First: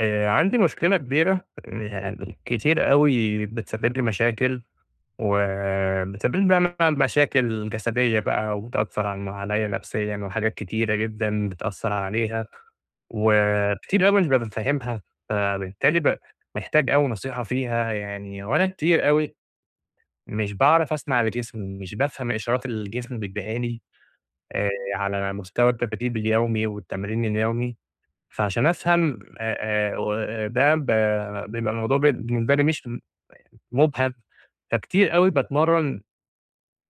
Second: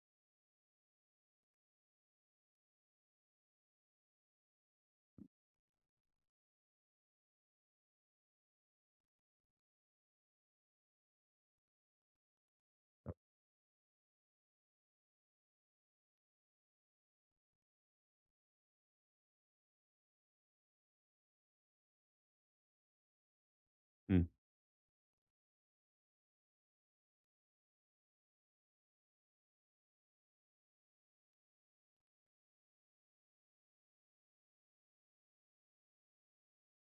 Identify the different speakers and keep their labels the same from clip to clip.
Speaker 1: آآ، عندي مشكلة كبيرة يعني، كتير أوي بتسبب لي مشاكل، وبتسبب لي بقى مثلًا مشاكل جسديّة بقى، وبتأثر عنّ عليّا نفسيّاً، وحاجات كتيرة جدًا بتأثر عليها، وكتير أوي أنا مش بابقى فاهمها، فبالتالي ب محتاج أوي نصيحة فيها يعني، وأنا كتير أوي مش باعرف اسمع لجسمي، مش بافهم إشارات الجسم بيديها لي
Speaker 2: إمم.
Speaker 1: آآ، على مستوى [unintelligible] اليومي والتمرين اليومي، فعشان افهم آآ آآ، و ده ب بيبقى الموضوع بالنسبة لي مش مُبهَم، فكتير أوي باتمرّن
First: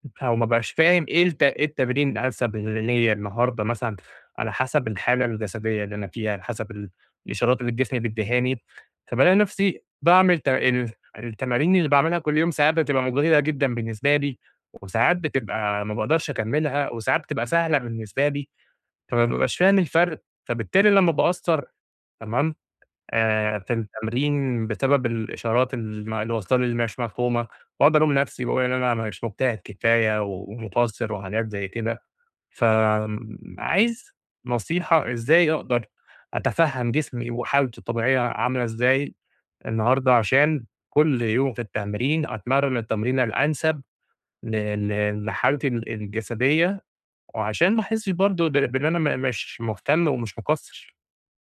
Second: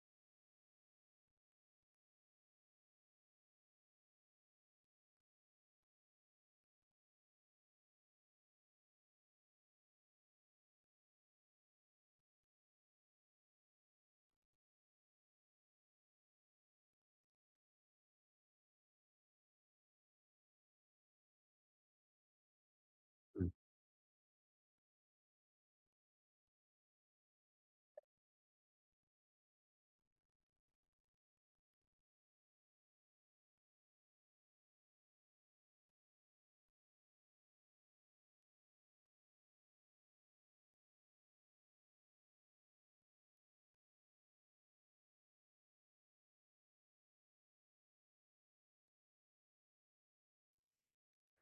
Speaker 1: ب أو ما بقاش فاهم إيه الت أيه التمرين الأنسب ل ليّا النهاردة مثلًا، على حسب الحالة الجسدية اللي أنا فيها، على حسب الإشارات اللي الجسم بيدّيهاني، فبالاقي نفسي باعمل ت ال التمارين اللي باعملها كل يوم، ساعات بتبقى مُجهِدة جدًا بالنسبة لي، وساعات بتبقى ما باقدرش اكملها، وساعات بتبقى سهلة بالنسبة لي، فما بابقاش فاهم الفرق، فبالتالي لما باقصّر تمام
Speaker 2: إمم.
Speaker 1: إيه في التمرين، بسبب الإشارات الم اللي وصلة لي، اللي مش مفهومة، واقعُد الوم نفسي، واقول إن أنا ما مش مجتهد كفاية ومقصّر وحاجات زي كده، فآمم، عايز نصيحة، إزاي أقدر أتفهّم جسمي، وحالتة الطبيعية عاملة ازاي النهاردة، عشان كل يوم في التمرين أتمرّن التمرينة الأنسب ل ل لحالتي ال الجسديّة، وعشان ما احسش برضه ب بإن أنا م مش مهتم، ومش مقصّر؟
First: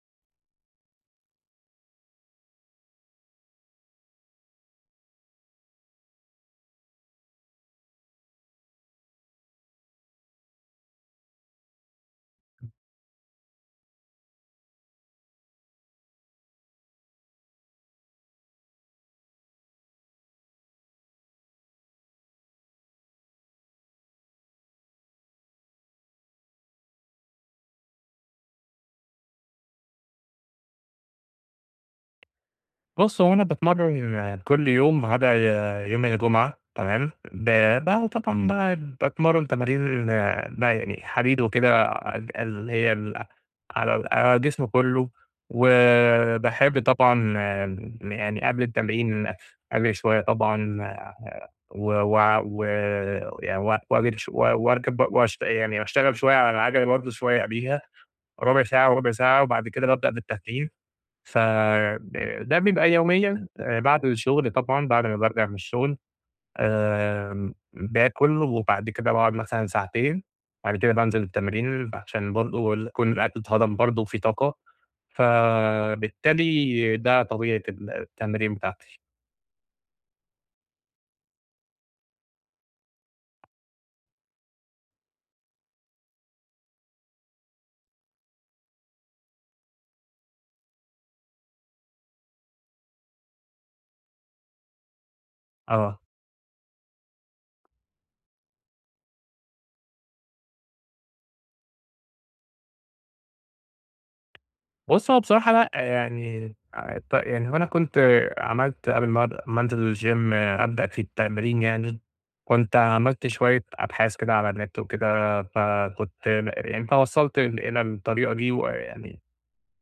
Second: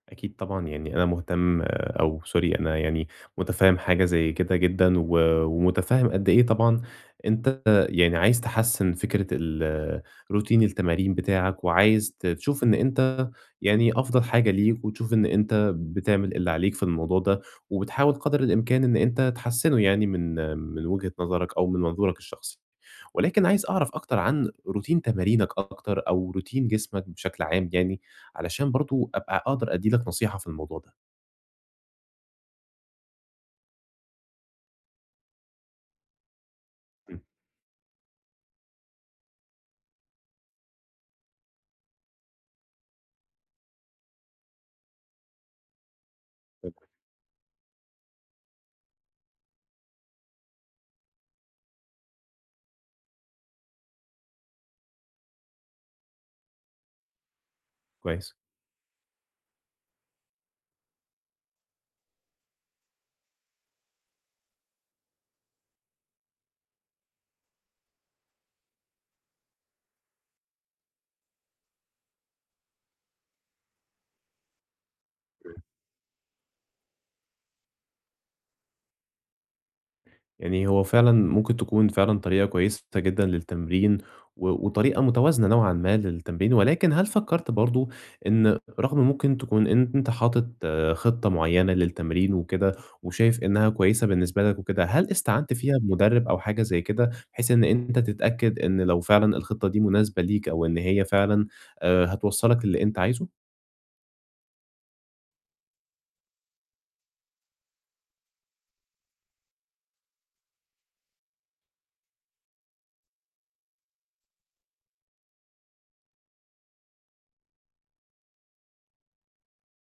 Speaker 2: أكيد طبعًا، يعني أنا مهتِم، أو sorry أنا يعني متفهِّم حاجة زي كده جدًا، و ومتفهِّم قد إيه طبعًا أنتَ يعني عايِز تحسِّن فكرة ال routine التمارين بتاعك، وعايِز ت تشوف إن أنتَ يعني أفضل حاجة ليك، وتشوف إن أنتَ بتعمل اللي عليك في الموضوع ده، وبتحاول قدَر الإمكان إن أنت تحسِّنه يعني، من من وجهة نظرَك أو من منظورَك الشخصي. ولكن عايِز أعرف أكتر عن routine تمارينك أكتر، أو routine جسمك بشكل عام يعني، علشان برضه أبقى أقدَر أدِّي لك نصيحة في الموضوع ده.
Speaker 1: بُص هو أنا باتمرَّن كل يوم ما عدا آآ، يوم الجمعة، تمام.
Speaker 2: إمم.
Speaker 1: ب طبعًا ب باتمرَّن تمارين بقى يعني حديد وكده، ال اللي هي ال على ال على الجسم كله،
Speaker 2: طَب
Speaker 1: وباحب طبعًا يعني قبل التمرين أجري شوية طبعًا، و و و ي وأجري شوية، و وأركب ب واشت يعني وأشتغل شوية على العجلة برضه شوية قبليها،
Speaker 2: كويس.
Speaker 1: ربع ساعة وربع ساعة، وبعد كده بابدأ بالتدريج. فده ده بيبقى يوميًا بعد الشغل، طبعًا، بعد أمَّا بارجع من الشغل، آمم، باكُل، وبعد كده باقعد مثلًا ساعتين، بعد كده بانزِل التمرين، عشان برضه ال يكون الأكل اتهضَم برضه وفي طاقة،
Speaker 2: تمام.
Speaker 1: فبالتالي ده طبيعة التمرين بتاعتي.
Speaker 2: يعني هو فعلًا ممكن تكون فعلًا طريقة كويسة ت جدًا للتمرين، و وطريقة متوازنة نوعًا ما للتمرين، ولكن هل فكرت برضه إن رغم ممكن تكون أنت حاطط خطة معينة للتمرين وكده، وشايف إنها كويسة بالنسبة لك وكده، هل استعانت فيها
Speaker 1: آه.
Speaker 2: بمدرب أو حاجة زي كده، بحيث إن أنت تتأكد إن لو فعلًا الخطة دي مناسبة ليك أو إن هي فعلًا آآ، هتوَصّلك للي أنت عايزه؟
Speaker 1: بُص هو بصراحة لأ يعني أ ت يعني هو أنا كنت عملت قبل ما أد ما أنزل الGym أبدأ في التمرين يعني، كنت عملت شوية أبحاث كده على النت وكده، فكنت م يعني فوصلت إلى الطريقة دي وإ يعني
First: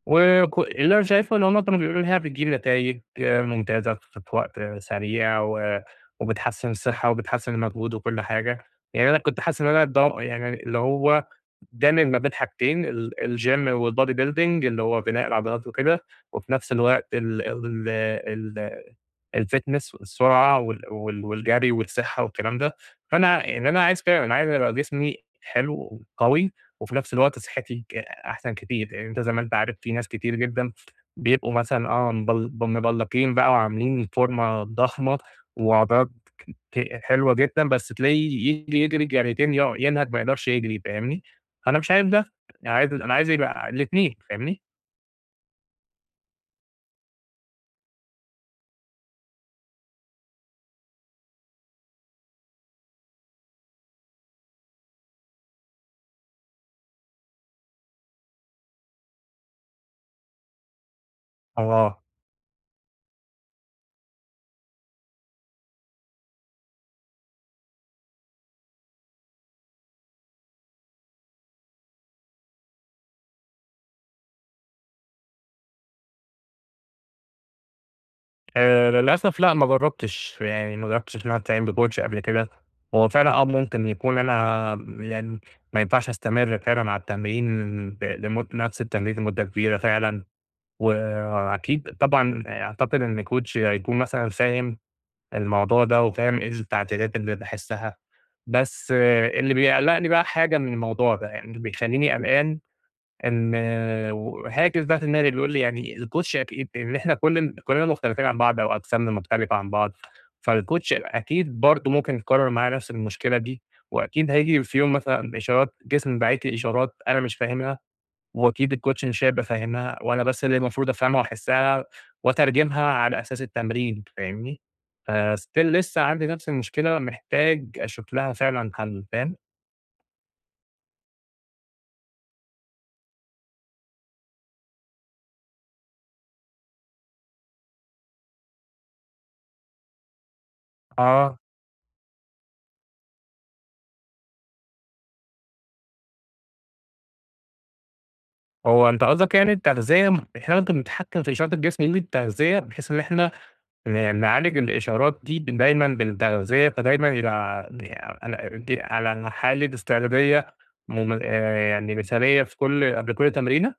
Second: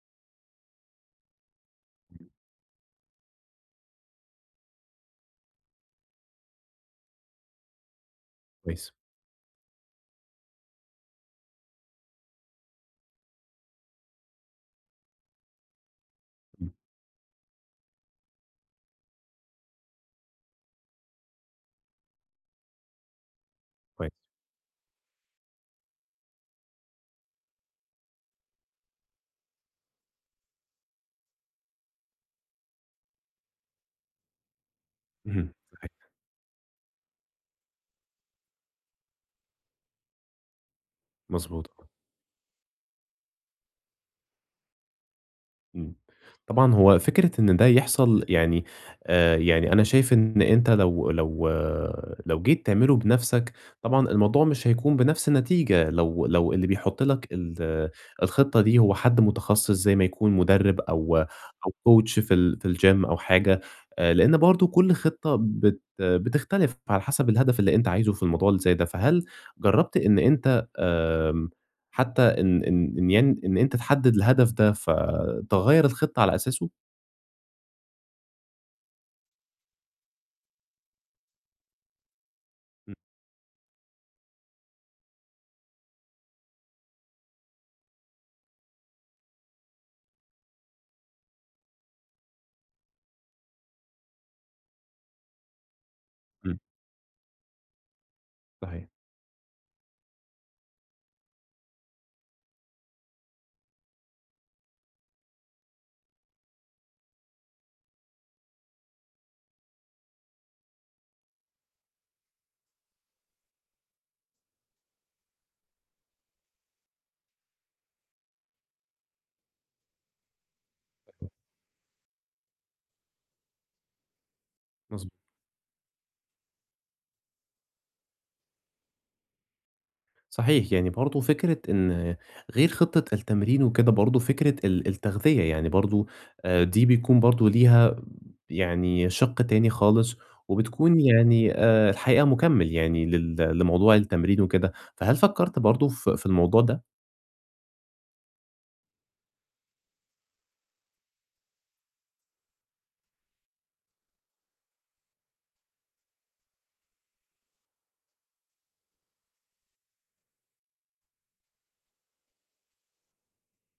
Speaker 1: وكُ اللي أنا شايفه إن هُم كانوا بيقولوا لي إن هي
Speaker 2: إمم.
Speaker 1: بتجيب نتايج ممتازة ف في وقت سريع و وبتحسن الصحة وبتحسن المجهود وكل حاجة،
Speaker 2: كويس.
Speaker 1: يعني أنا كنت حاسن إن هو أنا ضام يعني اللي هو دامج ما بين حاجتين ال الgym والbody building اللي هو بناء العضلات وكده وفي
Speaker 2: إمم.
Speaker 1: نفس الوقت ال ال الfitness والسرعة وال وال والجري والصحة والكلام ده، فأنا يعني أنا عايز
Speaker 2: كوي
Speaker 1: كده أنا عايز ابقى جسمي حلو وقوي و وفي نفس الوقت صحتي ك أحسن كتير، أ أنت زي ما أنت عارف في ناس كتير جدًا بيبقوا مثلًا آه، مبل ب مبلقين بقى وعاملين فورمة ضخمة
Speaker 2: اهم، [unintelligible]
Speaker 1: وعضلات ك ت حلوة جدًا بس تلاقيه يجري يجري جريتين يقعُ ينهج ما يقدرش يجري، فاهمني؟
Speaker 2: مضبوط
Speaker 1: فأنا
Speaker 2: آه.
Speaker 1: مش عايز ده، أنا عايز أنا عايز يبقى الإتنين، فاهمني؟
Speaker 2: إمم. طبعًا هو فكرة إن ده يحصل يعني، آآ، يعني أنا شايف إن أنت لو لو لو جيت تعمله بنفسك، طبعًا الموضوع مش هيكون بنفس النتيجة لو لو اللي بيحُط لَك ال الخطة دي هو حد متخصص، زي ما يكون مُدرِّب أو
Speaker 1: هو
Speaker 2: أو
Speaker 1: آه
Speaker 2: coach في ال في الجيم أو حاجة، آآ، لأن برضه كل خطة بت بتختلف على حسب الهدف اللي أنت عايزه في الموضوع اللي زي ده. فهل جربت إن أنت آآ، حتى إن إن إن يعن إن أنت تحدّد الهدف ده، فتغيَّر الخطة على أساسه؟
Speaker 1: آآ، للأسف لأ، ما جرَّبتش، يعني ما جرَّبتش إن أنا أستعين بcoach قبل كده.
Speaker 2: إمم.
Speaker 1: هو فعلًا، آه، ممكن يكون أنا م يعني ما ينفعش أستمرّ فعلًا على التمرين ب لمد نفس التمرين لمُدة كبيرة فعلًا، وأكيد طبعًا أعتقد إن coach هيكون مثلًا فاهم الموضوع ده، وفاهم إيه
Speaker 2: إمم.
Speaker 1: التعديلات اللي باحسّها.
Speaker 2: صحيح.
Speaker 1: بس اللي بيقلِّقني بقى حاجة من الموضوع ده، يعني اللي بيخلّيني قلقان إن وهاجس بقى في دماغي بيقول لي، يعني الcoach أكيد إن إحنا كل كلنا مختلفين عن بعض أو أجسامنا مختلفة عن بعض، فالcoach هيبقى أكيد برضه ممكن يتكرَّر معاه نفس المشكلة دي. وأكيد هييجي في يوم مثلًا، إشارات جسمي باعت لي إشارات أنا مش فاهمها، وأكيد الcoach مش هيبقى فاهمها، وأنا بس اللي مفروض أفهمها وأحسّها وأترجمها على أساس التمرين. فاهمني؟
Speaker 2: مضبو
Speaker 1: فstill لسّه عندي نفس المشكلة، محتاج أشوف لها فعلًا حل. فاهم؟
Speaker 2: صحيح يعني، برضه فكرة إن غير خطّة التمرين وكده برضه فكرة ال التغذية، يعني برضه آآ، دي بيكون برضه ليها يعني شِق تاني خالص، وبتكون
Speaker 1: آه.
Speaker 2: يعني آآ، الحقيقة مُكمل يعني لل لموضوع التمرين وكده، فهل فكرت برضه في في الموضوع ده؟
Speaker 1: هو أنت قاصدك يعني التغذية إحنا ممكن نتحكم في إشارة الجسم بالتغذية، بحيث إن إحنا ن نعالج الإشارات دي دايمًا بالتغذية، فدايمًا يبقى ع يعني على دي على الحالة إستعدادية مم يعني مثالية في كل قبل كل تمرينة؟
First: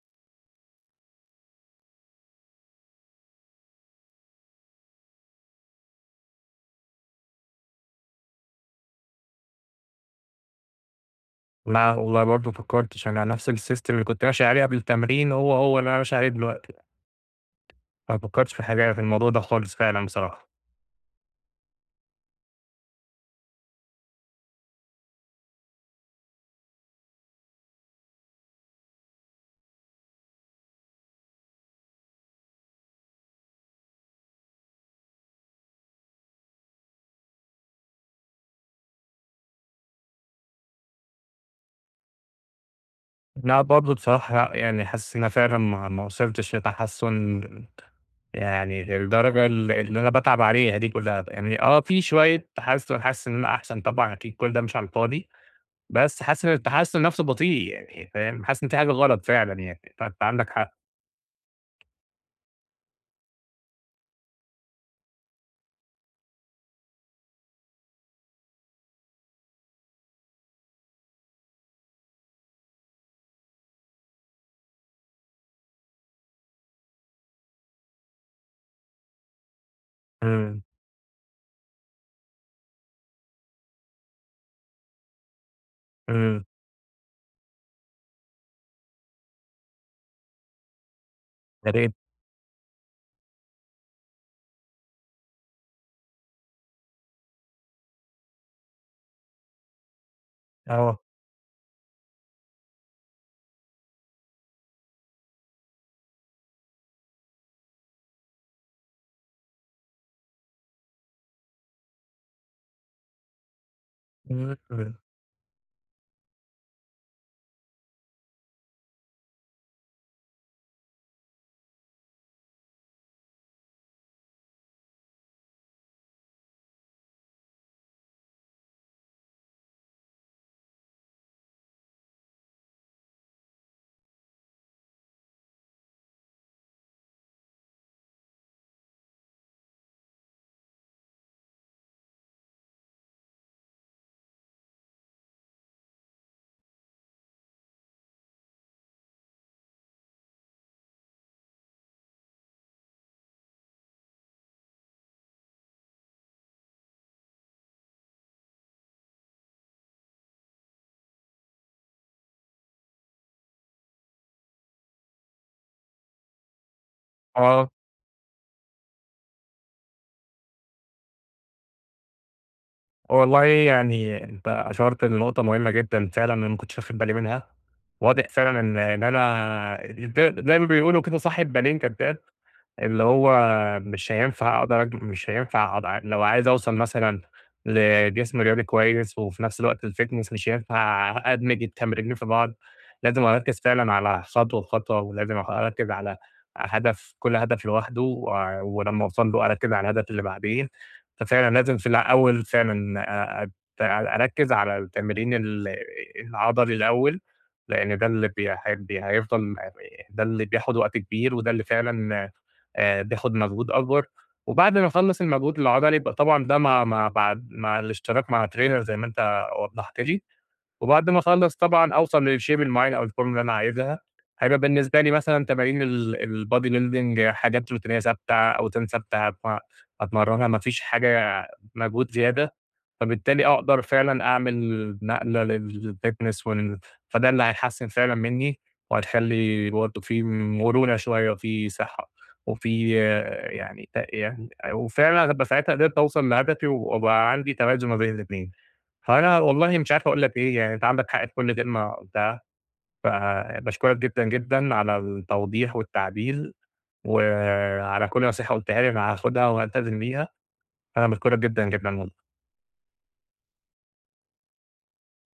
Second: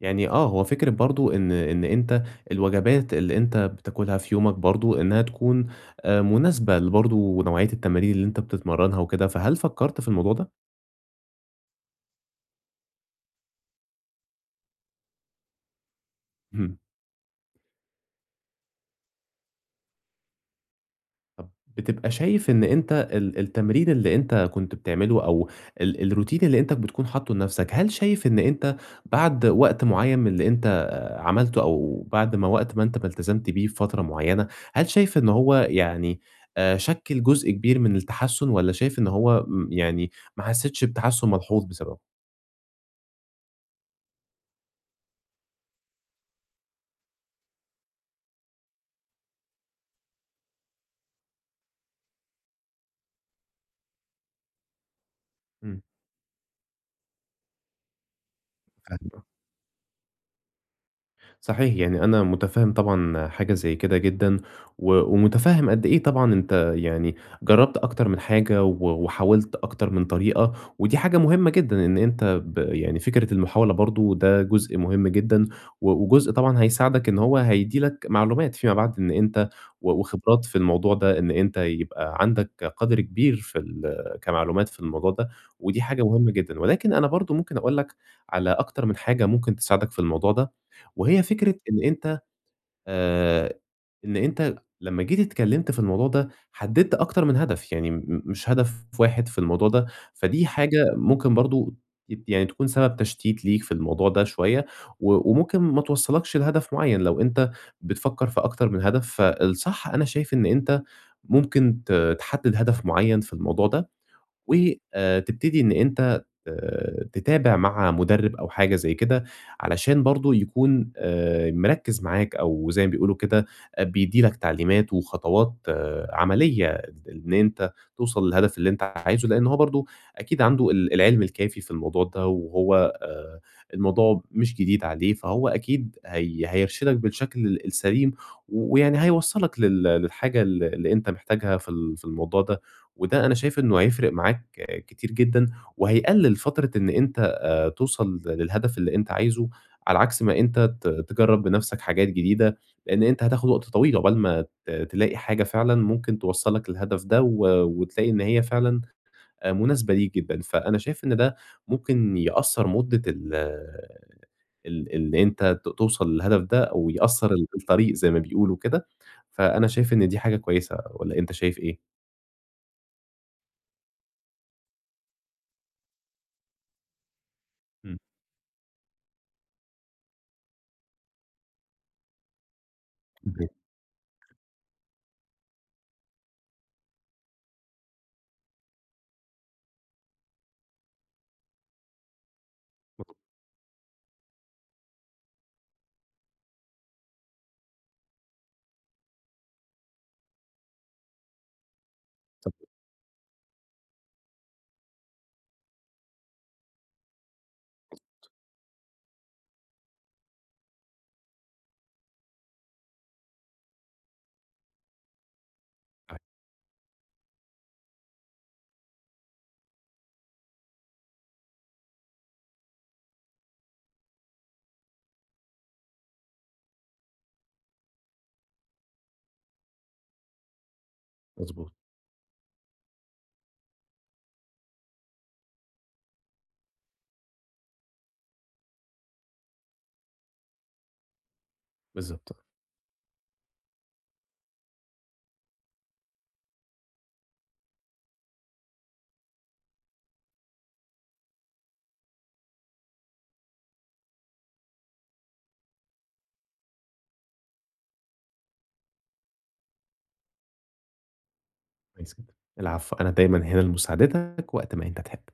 Speaker 2: يعني آه، هو فكرة برضه إن إن أنت الوجبات اللي أنت بتاكلها في يومك برضه، إنها تكون مناسبة لبرضه نوعية التمارين اللي أنت بتتمرنها وكده، فهل فكرت في الموضوع ده؟
Speaker 1: لأ والله برضه ما فكرتش أنا نفس السيستم اللي كنت ماشي عليه قبل التمرين هو هو اللي أنا ماشي عليه دلوقتي.
Speaker 2: إمم.
Speaker 1: ما فكرتش في الحاجة يعني في الموضوع ده خالص فعلًا بصراحة.
Speaker 2: طب بتبقي شايف إن أنت ال التمرين اللي أنت كنت بتعمله أو ال الروتين اللي أنت بتكون حاطّه لنفسك هل شايف إن أنت بعد وقت معين من اللي أنت عملته أو بعد ما وقت ما أنت ما التزمت بيه بفترة معينة، هل شايف إنه هو يعني آآ، شكِّل جزء كبير من التحسّن، والّا شايف إن هو يعني ما حسيتش بتحسّن ملحوظ بسببه؟
Speaker 1: لأ، برضه بصراحة لأ، يعني حاسس إن أنا فعلًا ما ما وصلتش لتحسّن يعني للدرجة اللي اللي أنا باتعب عليها دي كلّها، بأ يعني آه، في شوية تحسّن، حاسس إن أنا أحسن، طبعًا أكيد كل ده مش على الفاضي،
Speaker 2: إمم.
Speaker 1: بس حاسس إن التحسّن نفسه بطيء يعني فاهم؟ حاسس إن في حاجة غلط
Speaker 2: [unintelligible]
Speaker 1: فعلًا يعني، فأنت عندك حق.
Speaker 2: صحيح، يعني أنا مُتفهِّم طبعًا حاجة زي كده جدًا، و ومُتفهِّم قد إيه طبعًا أنت يعني جرَّبت أكتر من حاجة و وحاولت أكتر من طريقة، ودي حاجة مهمة جدًا إن أنت ب يعني فكرة المحاولة برضه ده جزء مهم جدًا، و وجزء طبعًا هيساعدك إن هو هيدّي لك معلومات فيما بعد، إن أنت و وخبرات في
Speaker 1: إمم.
Speaker 2: الموضوع ده، إن أنت يبقى عندك قدر كبير في ال كمعلومات في الموضوع ده، ودي حاجة مهمة
Speaker 1: إمم.
Speaker 2: جدًا. ولكن أنا برضه ممكن أقول لك على أكتر من حاجة ممكن تساعدك في الموضوع ده، وهي فكرة
Speaker 1: يا
Speaker 2: إن
Speaker 1: ريت.
Speaker 2: أنت آآ، إن أنت لمّا جيت اتكلمت في الموضوع ده، حدَّدت أكتر من هدف، يعني م م مش هدف واحد في الموضوع ده. فدي حاجة
Speaker 1: آه.
Speaker 2: ممكن برضه أكيد، يعني تكون سبب تشتيت ليك في الموضوع ده شوية، و وممكن ما توصَّلكش لهدف معيَّن لو أنت بتفكِّر في أكتر من هدف. فالصح، أنا شايف إن أنت ممكن ت تحدِّد هدف معيَّن في الموضوع ده،
Speaker 1: إمم. [unintelligible]
Speaker 2: وآآ، تبتدي إن أنت آآ، تتابع مع مدرِّب أو حاجة زي كده، علشان برضه يكون آآ، مركِّز معاك، أو زي ما بيقولوا كده، آآ، بيدّي لك تعليمات وخطوات عمليّة إن أنت توصل للهدف اللي أنت عايزه. لأن هو برضه أكيد عنده ال العلم الكافي في الموضوع ده، وهو آآ، الموضوع مش جديد عليه، فهو أكيد هي هيرشِدك بالشكل ال السليم، و ويعني هيوصّلك لل للحاجة ال اللي أنت محتاجها في ال في الموضوع ده. وده أنا شايف إنه هيفرِق معاك كتير جدًا، وهيقلِّل فترة إن أنت آآ، توصل للهدف اللي أنت عايزه، على عكس ما أنت ت تجرِّب بنفسك حاجات جديدة، لأن أنت هتاخد وقت طويل عُقبال ما ت تلاقي حاجة فعلًا ممكن توصِّلك للهدف ده، و وتلاقي إن هي فعلًا آآ، مناسبة ليك جدًا. فأنا شايف إن ده ممكن يقصِّر مدة ال ال اللي أنت ت توصل للهدف ده، أو يقصِّر ال
Speaker 1: آه.
Speaker 2: الطريق زي ما بيقولوا وكده. فأنا شايف إن دي حاجة كويسة، والّا أنت شايف إيه؟
Speaker 1: والله يعني أنتَ أَشرت لنقطة مهمة جدًا فعلًا أنا ماكنتش واخد بالي منها،
Speaker 2: إمم.
Speaker 1: واضح فعلًا إن إن أنا زي زي ما بيقولوا كده صاحب بالين كداب، اللي هو
Speaker 2: [unintelligible]
Speaker 1: مش هينفع أقدر أجمع مش هينفع [unintelligible] لو عايز أوصل مثلًا لجسم رياضي كويس، وفي نفس الوقت الFitness مش هينفع أدمج التمرينين في بعض
Speaker 2: [unintelligible]
Speaker 1: لازم أركز فعلًا على خطوة بخطوة ولازم أخ أركز على هدف كل هدف لوحده، و ولما أوصل له أركز على الهدف اللي بعديه، ففعلًا لازم في الأول
Speaker 2: صح.
Speaker 1: فعلًا أ أ أر أركز على التمرين ال العضلي الأول لأن ده اللي
Speaker 2: مضبوط.
Speaker 1: بي ه هيفضل ده اللي بياخد وقت كبير، وده اللي فعلًا آآ بياخد مجهود أكبر، وبعد ما أخلص المجهود العضلي يبقى
Speaker 2: صحيح.
Speaker 1: طبعًا ده مع مع بعد مع الإشتراك مع trainer زي ما أنتَ وضحت لي، وبعد ما أخلص طبعًا أوصل للshape المعين أو الفورمة اللي أنا عايزها هيبقى بالنسبة لي مثلًا تمارين ال الbody building حاجات روتينية ثابتة أوزان ثابتة، فأتمرنها ما فيش حاجة
Speaker 2: مضبوط.
Speaker 1: مجهود زيادة، فبالتالي أقدر فعلًا أعمل نقلة للfitness وال فده اللي هيحسِّن فعلًا مني وهيخلي برضه في مرونة شوية وفي صحة
Speaker 2: بالضبط.
Speaker 1: وفي يعني ت يعني آآ وفعلًا ابقي ساعتها قدرت أوصل لهدفي، وأبقى عندي توازن ما بين الإتنين، فأنا والله مش عارف أقول لَك إيه يعني أنتَ عندك حق في كل كلمة قُلتها، فباشكرك جدًا، جدًا على التوضيح والتعديل و على كل نصيحة قُلتها لي أنا هاخدها والتزم بيها، أنا باشكرك جدًا، جدًا
Speaker 2: كويس
Speaker 1: والله.
Speaker 2: جدًا، العفو أنا دايمًا هنا لمساعدتك وقت ما أنت تحب.